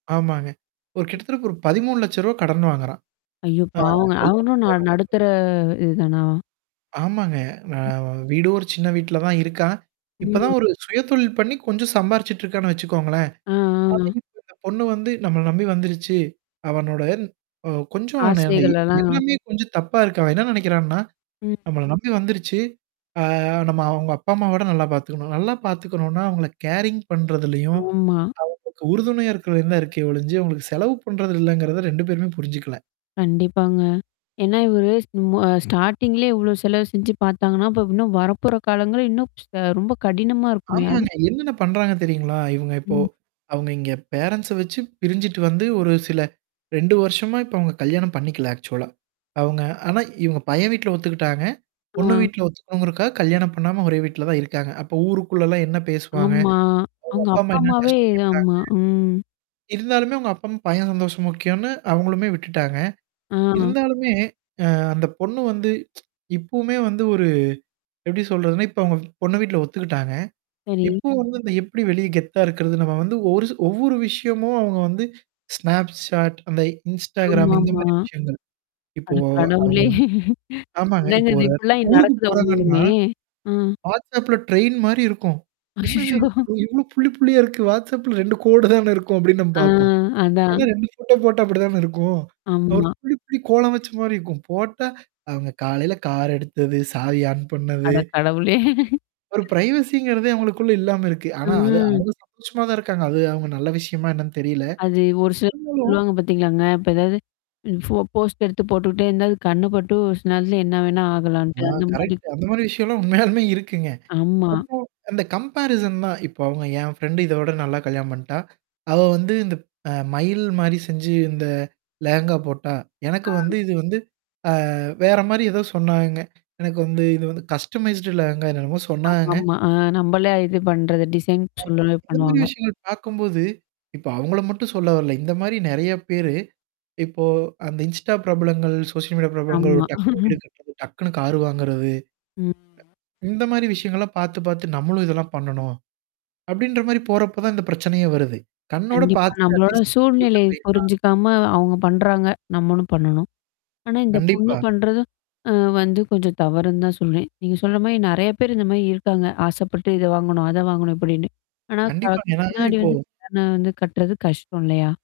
ஆமாங்க. ஒரு கிட்டத்தட்ட ஒரு 13 லட்ச ரூவா கடன் வாங்குறான். ஐயோ! ஆ பாவங்க அவங்களும் ந கல்யாணத்துக்காக நடுத்தற மட்டுமே. இதுதானா? ஆமாங்க. நா வீடோ சின்ன வீட்ல தான் இருக்கான். இப்பதான் ஒரு சுயதொழில் பண்ணி கொஞ்சம் சம்பாரிச்சுட்டு இருக்கான்னு வச்சுக்கோங்களேன். அ, அ. [unintelligible] இந்த பொண்ணு வந்து நம்மள நம்பி வந்துருச்சு. அவனுட ஓ! கொஞ்சம் ந ஆசைகள்லலாம். எல்லாமே கொஞ்சம் தப்பா இருக்கு. அவன் என்ன நெனைக்கிறான்னா? ம். நம்பல நம்பி வந்துருச்சு. ஆ நம்ம அவுங்க அப்பா அம்மாவ விட நல்லா பார்த்துக்கணும். நல்லா பார்த்துக்கணும்னா, அவங்கள கேரிங் பண்றதுலயும். ஆமா. ஆ. உறுதுணையா இருக்கறது தான் இருக்கே ஒழிஞ்சு. உங்களுக்கு செலவு பண்றது இல்லங்கிறத 2 பேருமே புரிஞ்சுக்கல. கண்டிப்பாங்க. ஏன்னா, இவரு ஸ்டார்ட்டிங்லேயே இவ்ளோ செலவு செஞ்சு பாத்தாங்கன்னா, இப்ப இன்னும் வரப்போற காலங்கள் இன்னும் ச ரொம்ப கடினமா இருக்குமோ! அது. ஆமாங்க. என்னென்ன பண்றாங்க தெரியுங்களா? இவங்க இப்போ? ம். அவங்க இங்க பேரன்ண்ட்ஸ வச்சு பிரிஞ்சுட்டு வந்து ஒரு சில 2 வருஷமா இப்ப அவுங்க கல்யாணம் பண்ணிக்கல ஆக்சுவலா அவங்க. ஆனா இவன் பையன் வீட்ல ஒத்துக்கிட்டாங்க. பொண்ணு ஆ. வீட்ல ஒத்துக்கணுங்கிறக்காக கல்யாணம் பண்ணாம ஒரே வீட்ல தான் இருக்காங்க. அப்ப ஊருக்குள்ளலாம் என்ன பேசுவாங்க? ஆமா. அவங்க அவுங்க அப்பாமா அப்பா என்ன அம்மாவே கஷ்டப்பட்டாங்க? ஆமா. ம். இருந்தாலுமே உங்க அப்பம் பையன் சந்தோஷம்க்கியோனு அவங்களுமே விட்டுட்டாங்க. ஆ. இருந்தாலுமே, ஆ அந்த பொண்ணு வந்து, இப்பவுமே வந்து ஒரு எப்டடி சொல்றதுன்னா, இப்ப அவங்க பொண்ண வீட்ல ஒத்துக்கிட்டாங்க. சரி. இப்போ வந்து இந்த எப்படி வெளிய கெத்தா இருக்கிறது நம்ம வந்து ஒரு ஒவ்வொரு விஷயமும் அவங்க வந்து snapchat, அந்த Instagram இந்த ஆமாமா. மாரி விஷயங்கள்? இப்போ அட அவங்க கடவுளே! வந்து ஆமாங்க. என்னங்க இப்ப இது ஒரு எட இப்படிலாம் ஊருக்கு நடக்குத போறாங்கன்னா, உண்மையுமே! அ. WhatsAppல ட்ரெயின் மாரி இருக்கும். என்னது அச்சச்சோ! இவ் இவ்ளோ புல்லி, புல்லியா இருக்கு WhatsAppல 2 கோடு தானே இருக்கும். அப்ப்டின்னு நம்ம ஆ பாப்போம். அதான். ஏன்னா 2 ஃபோட்டோ போட்டா அப்படி தான இருக்கும். ஒரு ஆமா. புள்ளி புள்ளி கோலம் வச்ச மாரி இருக்கும். போட்டா, அவங்க காலையில கார் எடுத்தது, சாவி ஆன் பண்ணது. அட கடவுளே! ஒரு பிரைவசிங்கிறதே அவங்களுக்குள்ள இல்லாம இருக்கு. ஆனா அது அ. அவங்க சந்தோஷமா தான் இருக்காங்க. அது அவங்க நல்ல விஷயமா என்னன்னு தெரியல. அது ஒரு சிலர் சொ இருந்தாலும் சொல்லுவாங்க பாத்தீங்களாங்க. இப்ப ஏதாவது? ஃபோ போஸ்ட் எடுத்து போட்டுட்டே இருந்த அது கண்ணு பட்டு சில நேரத்துல என்ன வேணா ஆ ஆகலான்ட்டு அந்த மாரி. கரெக்ட்டு அந்த மாரி விஷயம்லாம் உண்மையாலுமே இருக்குங்க. ஆமா. அப்போ அந்த சோ கம்பேரிசன் தான் இப்போ அவங்க என் ஃப்ரெண்ட் இதோட நல்லா கல்யாணம் பண்ணிட்டா? அவ வந்து இந்த அ மயல் மாரி செஞ்சு இந்த லேகங்கா போட்டா எனக்கு அ. வந்து இது வந்து அ வேற மாரி ஏதோ சொன்னாங்க. எனக்கு வந்து இது வந்து கஸ்டமைஸ்ட் லேகங்கா என்னென்னமோ சொன்னாங்க. ஆமாமா. ஆ நமளே இது பண்றது. டிசைன் ஆமா. சொன்னவே பண்ணுவாங்க. [unintelligible] பார்க்கும்போது. இப்ப அவங்கள மட்டும் சொல்ல வரல. இந்த மாரி நெறைய பேரு இப்போ அந்த Insta பிரபலங்கள், சோசியல் மீடியா பிரபலங்கள் ஒரு ஆமா. டக்குனு வீடு கட்டுறது, டக்குனு கார் வாங்குறது. ம். இந்த மாரி விஷயங்கள்லாம் பாத்து பாத்து நம்மளும் இதெல்லாம் பண்ணணும். அப்டின்ற மாரி போறப்ப தான் இந்த பிரச்சனையே வருது. கண்ணோட கண்டிப்பா. பாத்துட்டு நம்மளோட அட்லீஸ்ட் சூழ்நிலை [unintelligible] புரிஞ்சுக்காம அவங்க பண்றாங்க. நம்மளும் பண்ணணும். ஆனா இந்த பொண்ணு கண்டிப்பா. பண்றது. ஆ வந்து கொஞ்சம் தவறுன்னு தான் சொல்றேன். நீங்க சொல்ற மாரி நெறைய பேர் இந்த மாரி இருக்காங்க. ஆசைப்பட்டு இத வாங்கணும். அத வாங்கணும் இப்படின்னு. ஆனா க கண்டிப்பாங்க. ஏன்னா பின்னாடி இப்போ வந்து கடண வந்து கட்டுறது கஷ்டம் இல்லையா?